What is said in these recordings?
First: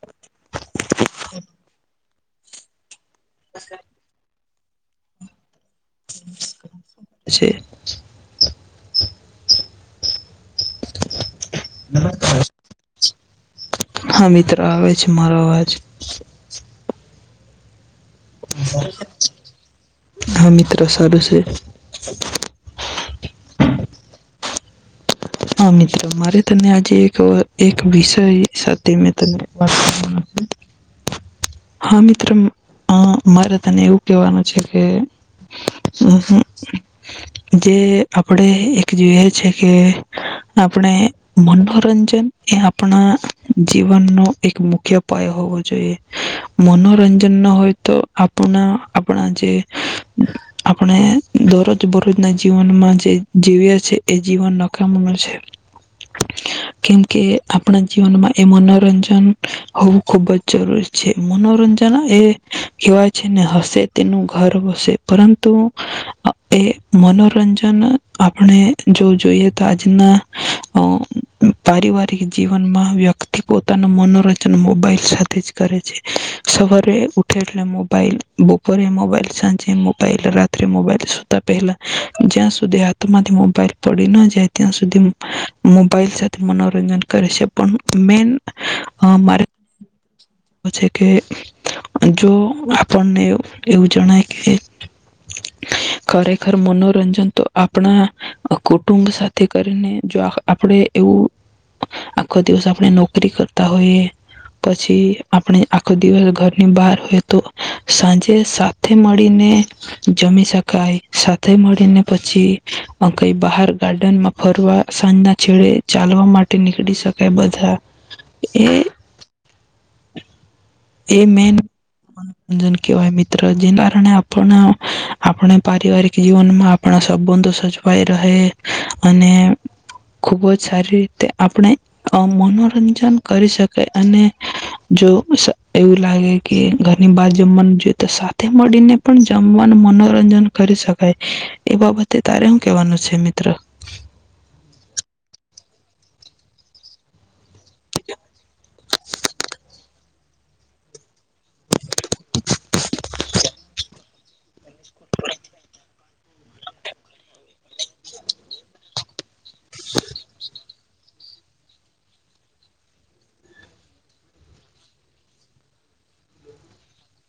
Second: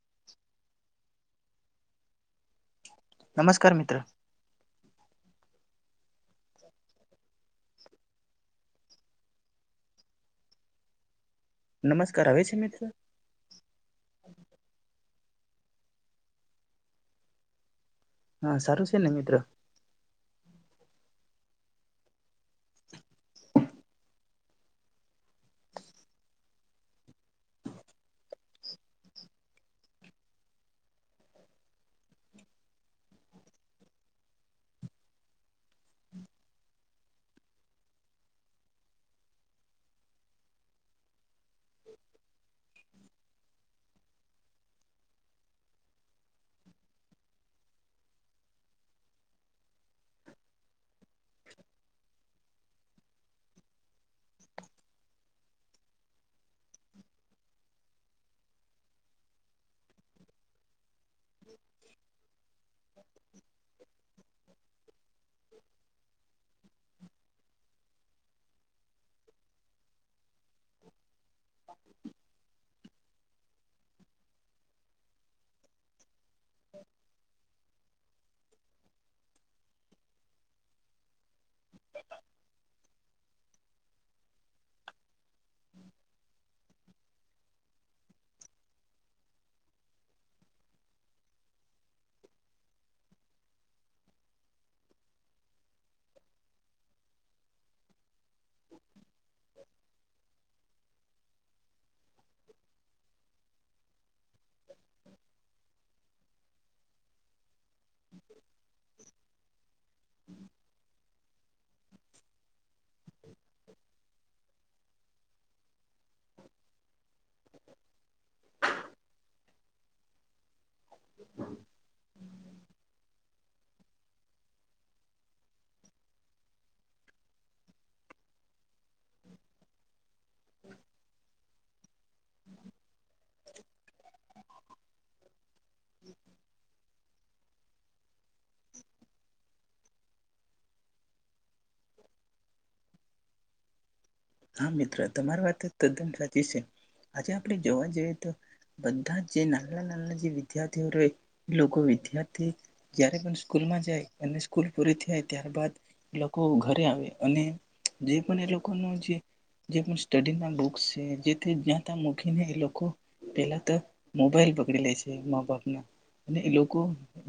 [inaudible] [inaudible] નમસ્કાર મિત્ર. છે નમસ્કાર આવે છે મિત્ર હમિત્રે આવ છે. મ્હારો અવાજ હા સરારું છે એ ને મિત્રો હ મિત રસાબ છે હા મ્ર મારે તને આજે એક વિષય સાથે મે તને વાત કરવા હા મિત્ર મારે તને એવું કેહેવાનું છે કે જે આપણે એક જોઈએ છે કે આપણે મનોરંજન એ આપણા જીવનનો એક મુખ્ય ઉપાય હોવો જોઈએ મનોરંજન ના હોય તો આપણા આપણા જે આપણે દરરોજ બરોજના જીવનમાં જે જીવ્યા છે એ જીવન. કેમ કે આપણા જીવનમાં એ મનોરંજન હોવું ખુબ જ જરૂરી છે મનોરંજન એ કહેવાય છે ને હશે તેનું ઘર્ હશે પરંતુ એ મનોરંજન આપણે જો જોઈએ તજના પારિવારિક જીવનમાં વ્યક્તિ થી પોતાનું મનોરંજન મોબાઈલ સાથે જ કરે છે. સવારે ઉઠે એટલે મોબાઈલ બપોરે મોબાઈલ સાંજે મોબાઈલ રાત્રે મોબાઈલ સુતા પહેલા જ્યાં સુધી હાથમાંથી મોબાઈલ પડી ન જાય ત્યાં સુધી મોબાઈલ સાથે મનોરંજન કરે છે પણ મેન મારે છે કે જો આપણને એવું જણાય કે ખરેખર મનોરંજન તો આપણા કુટુંબ સાથે કરીને જો આપણે. એવું આખો દિવસ આપણે નોકરી કરતા હોઈએ પછી આપણે આખો દિવસ ઘરની બહાર હોય તો સાંજે સાથે મળીને જમી શકાય. સાથે મળીને પછી કઈ બહાર ગાર્ડનમાં ફરવા સાંજના છેડે ચાલવા માટે નીકળી શકાય બધા એ એ મેન મનોરંજન કવાય મિત્ર તો જેના કારણે આપણ આપણે પારવારિક જીવનમાં આપણા સબબંધુ સજવાઈ રહે. અને ખુબ જ સારી રીતે. આપણે મનોરંજન કરી શકીાય અને. જો એવું લાગે કે. ઘરની બહાર જમવાનું જોઈ તો સાથે મળીને પણ જમવાનું મનોરંજન કરી શકાય એ બાબતે તારે હું કેહેવાનું છે સમિત્ર હા મિત્ર તમારી વાત તદ્દન સાચી છે આજે આપણે જોવા જઈએ તો બધા જ જે નાના નાના જે વિદ્યાર્થીઓ લોકો ત્યારથી જ્યારે પણ સ્કૂલમાં જાય. અને સ્કૂલ પૂરી થાય ત્યારબાદ એ લોકો ઘરે આવે અને જે પણ એ લોકોનું જે જે જ્યા ત્યાં મકીને એ લોકો પેલા તો મોબાઈલ પકડી લે છે મા બાપના અને એ લોકો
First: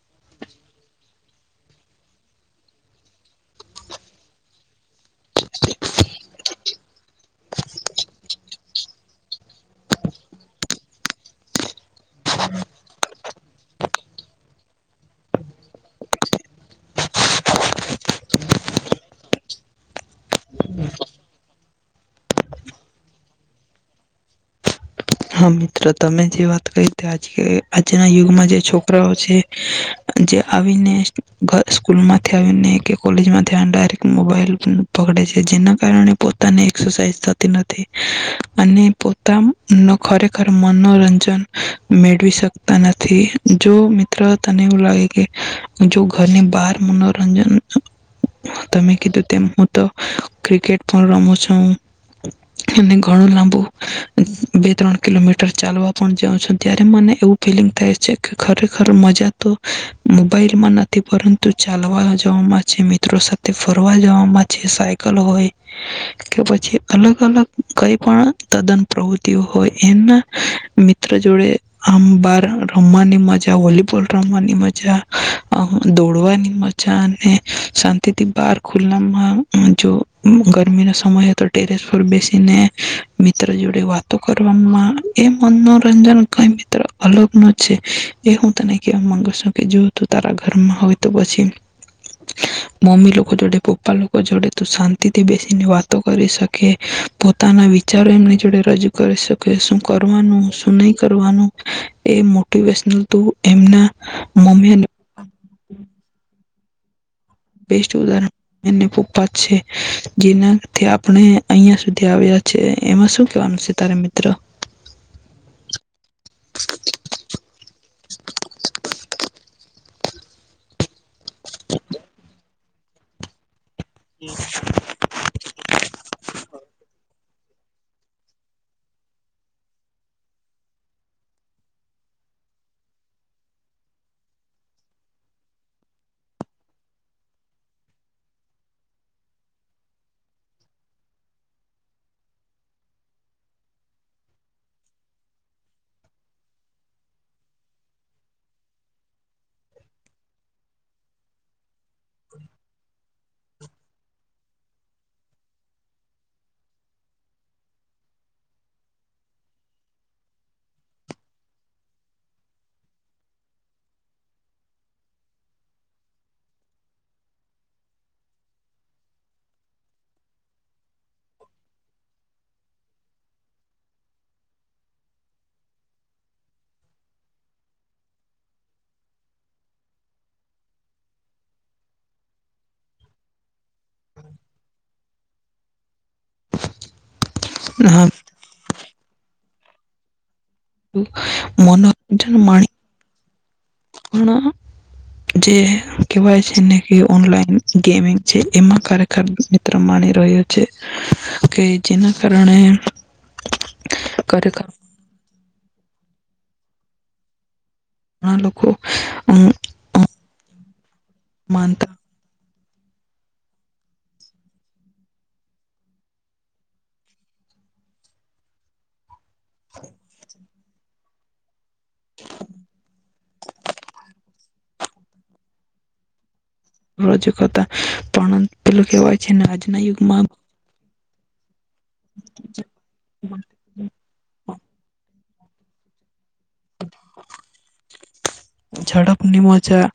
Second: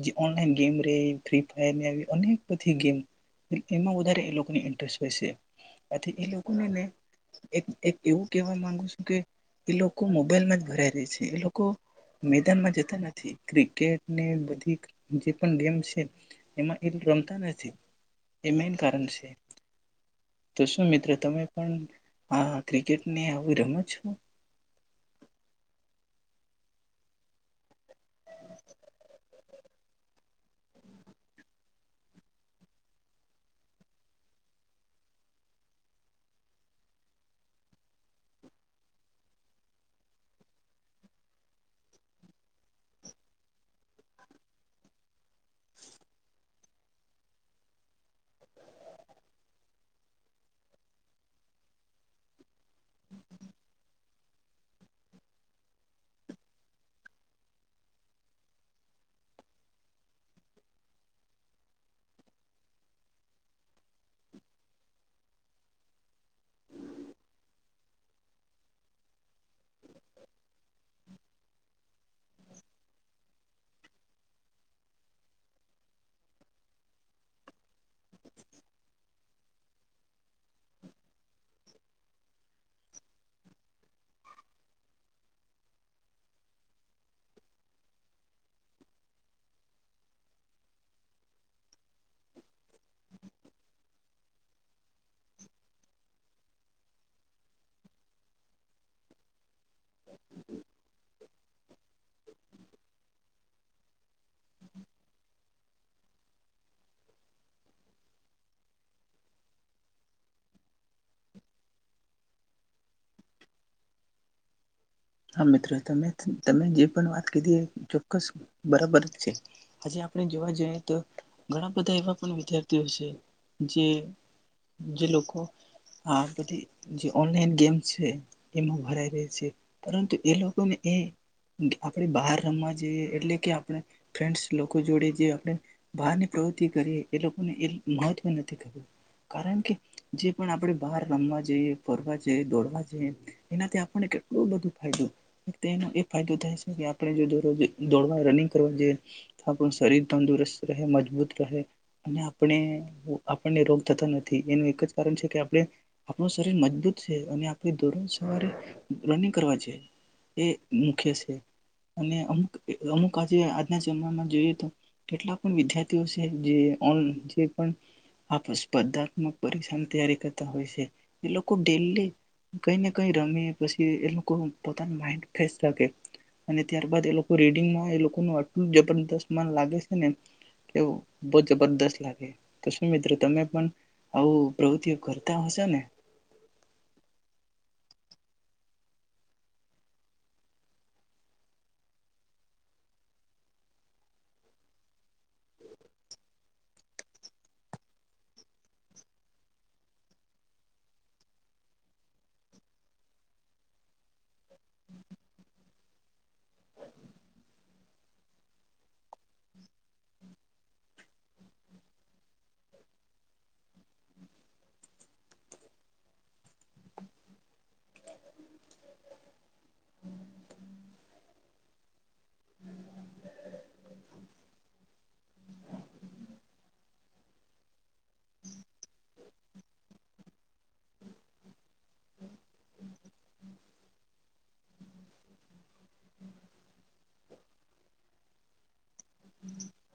જે ઓનલાન ગેમ ર ફ ફાયર અને બધી ગમ એમાં વધારે એ લોકો ઇન્ટરેસ્ટ હોય છે આથી એ લોકોને એક એક એવું કેહેવા માંગુ છું કે એ લોકો મોબાઈલમાં જ ભરાય ર છે એ લોકો મેદાનમાં જતા નથી ક્રિકેટને બધી જે પણ ગેમ છે એમાં રમતા નથી એ મેન કારણ છે તો શું મિત્ર તમે પણ આ ક્રિકેટ ને આવું રમત હા મ્ર તમે જે વાત કરી આજ આજના યુગમાં જે છોકરાઓ છે જે આવીને સ્કૂલમાંથી આવીને કે કોલેજમાં ધ ડાયરેક્ટ મોબાઈલ પકડે છે જેના કારણે પોતાની એસરસાઇઝ થતી નથી અને પોતા ખરેખર મનોરંજન મેળવી શકતા નથી જો મિત્ર તને એવું લાગે કે જો ઘરની બાર મનોરંજન તમે કીધું તેમ હું તો ક્રિકેટ પણ રમું છું અને ઘણું લાંબુ ત્રણ કિલોમીટર ચાલવા પણ જાઉં છું ત્યારે મને એવું ફિલિંગ થાય છે કે ખરેખર મજા તો મોબાઈલમાં નથી પરંતુ ચાલવા જવામાં છે મિત્રો સાથે ફરવા જવામાં છે સાયકલ હોય કે પછી અલગ અલગ કઈ પણ તદ્દન પ્રવૃત્તિઓ હોય એમના મિત્ર જોડે આમ બાર રમવાની મજા વોલીબોલ રમવાની મજા દોડવાની મજા અને શાંતિથી બાર ખુલ્લામાં જો ગરમી ના સમય તો ટેરેસ પર બેસીને મિત્ર જોડે વાતો કર મનોરંજન ક મ્ર અલગ ન છે એ હું તને કેવા માંગુ છું કે જો તું તારા ઘરમાં હોય તો પછી મમ્મી લોકો જોડે પપ્પા લોકો જોડે તું શાંતિ થી બેસીને વાતો કરી શકે પોતાના વિચારો એમની જોડે રજૂ કરી શક કે શું કરવાનું શું? નહી કરવાનું. એ મોટિવેશનલ ત એમના મમ્મી્ બેસ્ટ ઉદાહરણ એને પપ્પા છે જેનાથી આપણે અહં સુધી આવ્યા છે એમાં શું કેવાનું છે તારે મિત્ર. હા મિત્રો, તમે તમે જે પણ વાત કરીધી ચોક્કસ બરાબર જ છે હજ આપણે જોવા જઈએ તો ઘણા બધા એવા પણ વિચાર દિવસે જે જે લોકો હા બધી જે ઓનલાઈન ગેમ્ છે. એમાં ભરાય રહી છે. પરંતુ એ લોકોને એ આપણે બહાર રમવા જઈએ એટલે કે આપણે ફન્ડસ લોકો જોડે જે આપણે બહારની પ્રવૃત્તિ કરીએ એ લોકોને એ મહત્વ નથી ક્યું કારણ કે જે પણ આપણે બહાર રમવા જઈએ ફરવા જઈએ દોડવા જઈએ એનાથી આપને નો એ ફાયદો થાય છે કે આપણે જો દોડવા રનિંગ કરવા જોઈએ તો આપણું શરીર તંદુરસ્ત રહે મજબૂત રહે અને આપણે આપણને રોગ થતા નથી એનું એક જ કારણ છે કે આપણે આપણું શરીર મજબૂત છે અને આપ દોરોજ સવારે રનિંગ કરવા છે એ મુખ્ય છે અને અમુક અમુક આજે આજના જમાનામાં જોઈએ તો કેટલા પણ વિદ્યાર્થીઓ છે જે પણ સ્પર્ધાત્મક પરીક્ષાની તૈયારી કરતા હોય છે એ લોકો ડેલી કઈ ને કઈ રમેી પછી એ લોકો પોતાનું માઇન્ડ ફેશ રાે. અને ત્યારબદ એ લોકો રીડિંગમાં એ લોકો ન આટલું જબરદસ્ત મન લાગે છે. ને કે બહ જબરદસ્ત લાગે તો શું મિત્રો તમે પણ હવ પ્રવૃતિ. કરતા હશો નેહું હા મનોરંજન મા પણ જે કહેવાય છેને ઓનલાઈન ગેમિંગ છે, એમાં ખરેખર મિત્ર માની રહ્યો છે. કે જેના કારણે ખરેખર ઘણા લોકો માનતા [inaudible] [inaudible] રજકતા પણ પેલો કહેવાય છે આજના યુગમાં. [inaudible] [inaudible] ઝડપની મજા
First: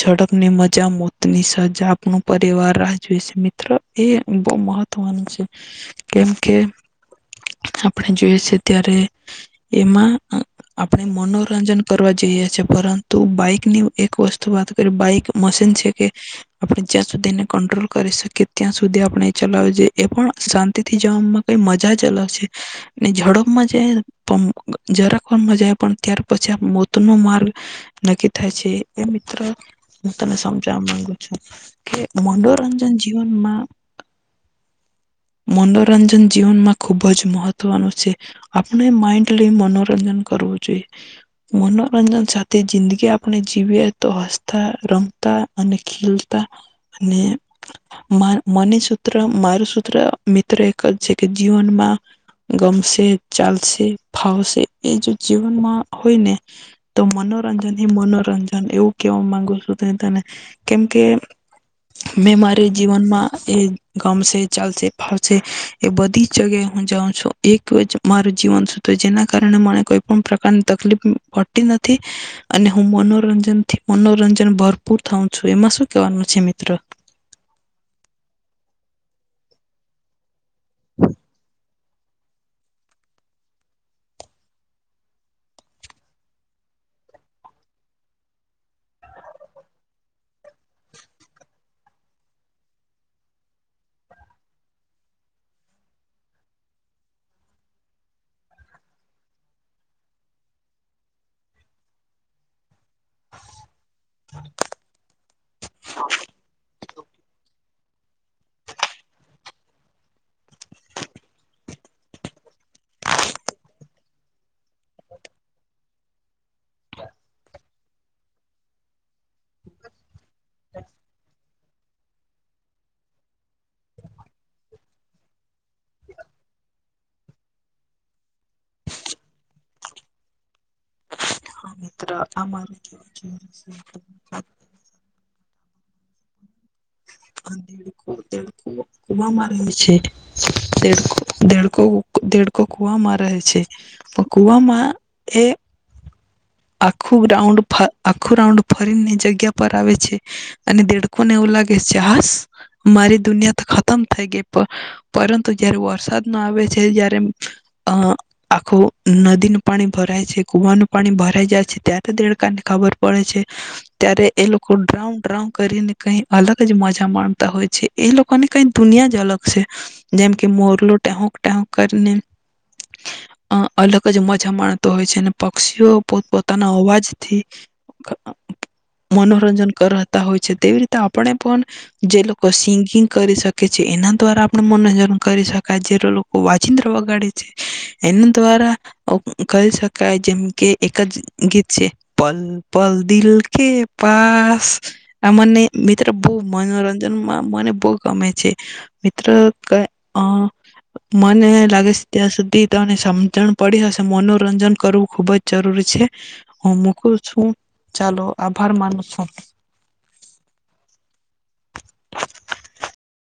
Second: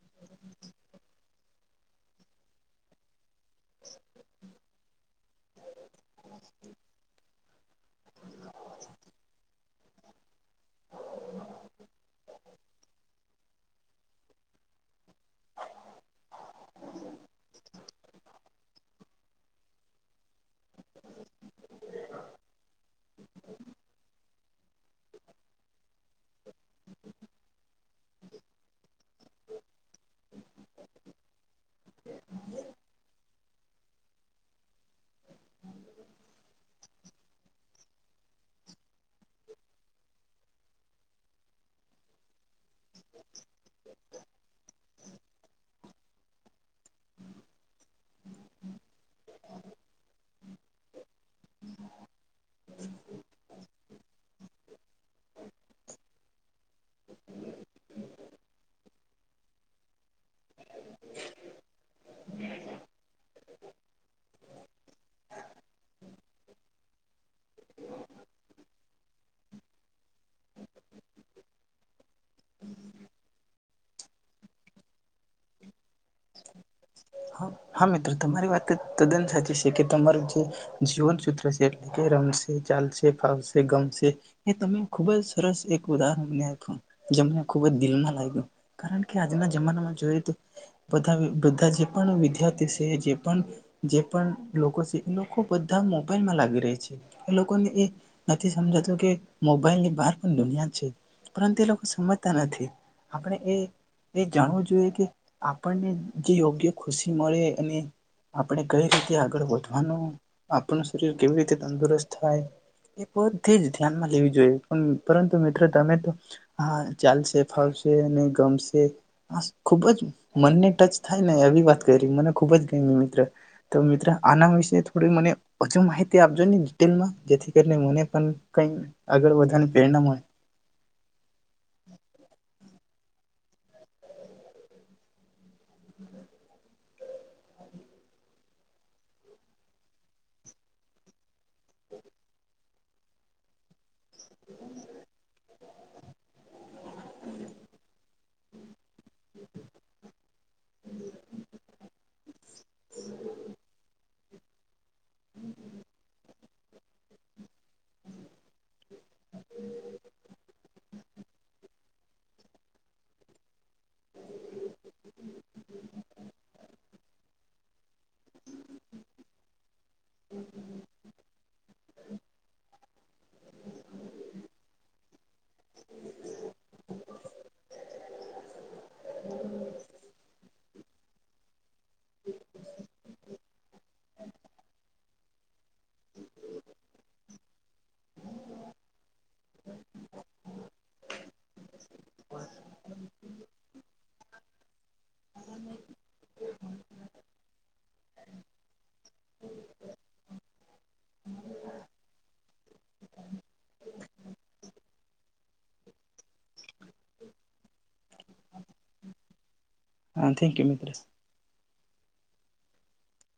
ઝડપની મજા મોતની સજા આપનો પરિવાર રાહ જોવે છે મિત્રો એ બહ મહત્વનું છે કેમ કે આપણે જોઈએ. સ ત્યારે, એમાં આપણે મનોરંજન કરવા. જઈએી પરંતુ બાઈકની એક વસ્તુ વાત કરીએ બાઈક મશીન છે કે આપણે જ્યાં સુધી એને કંટ્રોલ કરી શકીએ ત્યાં સુધી આપણે ચલાવીએ એ પણ શાંતિ થી જવામાં કઈ મજા જ ચલાવશે ઝડપમાં જાય જરાક મજા પણ ત્યાર પછી ન માર્ગ નક્કી થાય છે એ મિત્ર હું તને સમજવા માંગુ છું કે મનોરંજન જીવનમાં મનોરંજન જીવનમાં ખુબ જ મહત્વનું છે આપણે માઇન્ડ લઈ મનોરંજન કરવું જોઈએ મનોરંજન છાત્ર તે જિંદગી આપણે જીવીએ તો હસ્થા રમ અને ખીલતા અને મને સૂત્ર મારું સૂત્ર મિત્ર એક જ છે કે જીવનમાં ગમશે ચાલશે ફાવશે એ જો જીવનમાં હોય ને તો મનોરંજન હ મનોરંજન એવું કેવા માંગુ છું ત તને કેમ કે મેં મારી જીવનમાં એ ગમશે ચાલશે એ બધી જ જગ્યાએ હું જાઉં છું એક જ મારું જીવન સુું તો જેના કારણે મને કોઈ પણ પ્રકારની તકલીફ પતી નથી અને હું મનોરંજનથી મનોરંજન ભરપૂર થઉં છું એમાં શું કેવાનું છે મિત્ર હા મિત્રો તમારી વાત તદ્દન સાચી છે કે તમારું જે જીવન સૂત્ર છે એટલે કે રમશે ચાલશે ફાવશે ગમશે એ તમે ખુબ જ સરસ એક ઉદાહરણનેખ્યું જે મને ખૂબ જ દિલમાં લાગ્યું કારણ કે આજના જમાનામાં જોયએ તો બધા બધા જ જે પણ વિદ્યાર્થી છે જે પણ જે પણ લોકો છે એ લોકો બધા મોબાઈલમાં લાગી રહ્યા છે એ લોકોને એ નથી સમજાતું કે મોબાઈલ ની બહાર પણ દુનિયા છે પરંતુ એ લોકો સમજતા નથી. આપણે એ એ જાણવું જોઈએ કે આપણને જે યોગ્ય ખુશી મળે અને આપણે કઈ રીતે આગળ વધવાનું આપણું શરીર કેવી રીતે તંદુરસ્ત થાય એ બધી જ ધ્યાનમાં લેવી જોઈએ પરંતુ મિત્રો તમે તો આ ચાલશે ફાવશે અને ગમશે આ ખુબ જ મનને ટચ થાય ને આવી વાત કરી મને ખુબ જ ગમી મિત્ર તો મિત્ર આના વિશે થોડી મને હજુ માહિતી આપજોને ડીટેલમાં જેથી કરીને મને પણ કઈ આગળ વધવાની પ્રેરણા મળે હા મિત્ર [unintelligible] [unintelligible] દેડકો દેડકો કુવામાં રહે છે દ દેડકો દેડકો દેડકો કુવામાં રહે છે પકૂવામાં એ આખું રાઉન્ડ ફ આખું રાઉન્ડ ફરીને જગ્યા પર આવે છે અને દેડકોને એવું લાગે કે [unintelligible] મારી દુનિયા તો ખતમ થઈ ગઈ પર પરંતુ જયારે વરસાદ ન આવે છે જયારે અમ અ આખું નદીનું પાણી ભરાય છે કુવાનું પાણી ભરાઈ જાય છે ત્યારે દેડકા ને ખબર પડે છે ત્યારે એ લોકો ડ્રાઉ ડ્રાઉ કરીને કઈ અલગ જ મજા માણતા હોય છે એ લોકોને કઈ દુનિયા જ અલગ છે જેમ કે મોરલો ટેહુક ટેહુક કરીને અલગ જ મજા માણતો હોય છે અને પક્ષીઓ પોત પોતાના અવાજથી અ મનોરંજન કરતા હોય છે તેવી રીતે આપણે પણ જે લોકો સિંગિંગ કરી શકે છે એના દ્વારા આપણે મનોરંજન કરી શકાય જે લોકો વાજિદ્ર વગાડે છે એના દ્વારા કરીહી શકાય જેમ કે એક જ ગીત છે પલ પલ દિલ કે પાસ આ મને મિત્ર [unintelligible] મનોરંજનમાં મને બહુ ગમે છે મિત્ર ક અ મને લાગે છે ત્યાં સુધી તને સમજણ પડી હશે મનોરંજન કરવું ખુબ જ જરૂરી છે હું મૂકુ છું ચાલો આભાર માનું છું હા થેન્ક યુ મિત્રસ